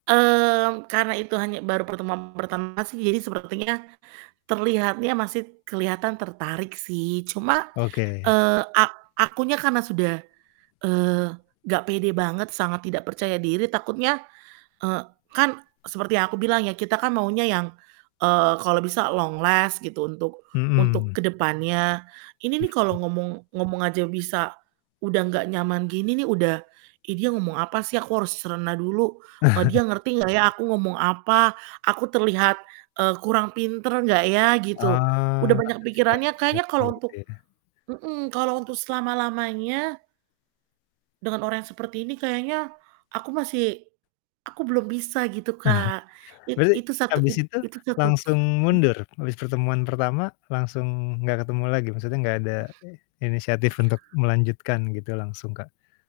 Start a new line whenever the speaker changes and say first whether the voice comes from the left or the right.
right: Mmm, karena itu hanya baru pertemuan pertama sih jadi sepertinya, terlihatnya masih keliatan tertarik sih cuma,
left: Oke.
right: eee, a akunya karena sudah, eee, nggak pede banget, sangat tidak percaya diri takutnya, eee, kan seperti yang aku bilang ya, kita kan maunya yang, eee, kalau bisa long last gitu, untuk untuk
left: Hmm.
right: ke depannya. Ini nih kalo
left: Mhm.
right: ngomong ngomong aja bisa udah gak nyaman gini nih, udah, "Ih dia ngomong apa sih? Aku harus cerna dulu, eee, dia ngerti nggak ya aku ngomong apa? Aku terlihat, eee, kurang pinter nggak ya?" Gitu. Udah
left: Ah,
right: banyak pikirannya, kayaknya
left: [unintelligible]
right: kalo
left: gitu
right: untuk
left: ya.
right: mhm, kalo untuk selama-lamanya dengan orang yang seperti ini kayaknya aku masih aku belum bisa gitu, Kak. It
left: Berarti
right: itu satu
left: habis
right: it
left: itu
right: itu tutup
left: langsung
right: mhm.
left: mundur? Habis pertemuan pertama langsung nggak ketemu lagi? Maksudnya nggak ada, eee, inisiatif untuk melanjutkan gitu langsung, Kak?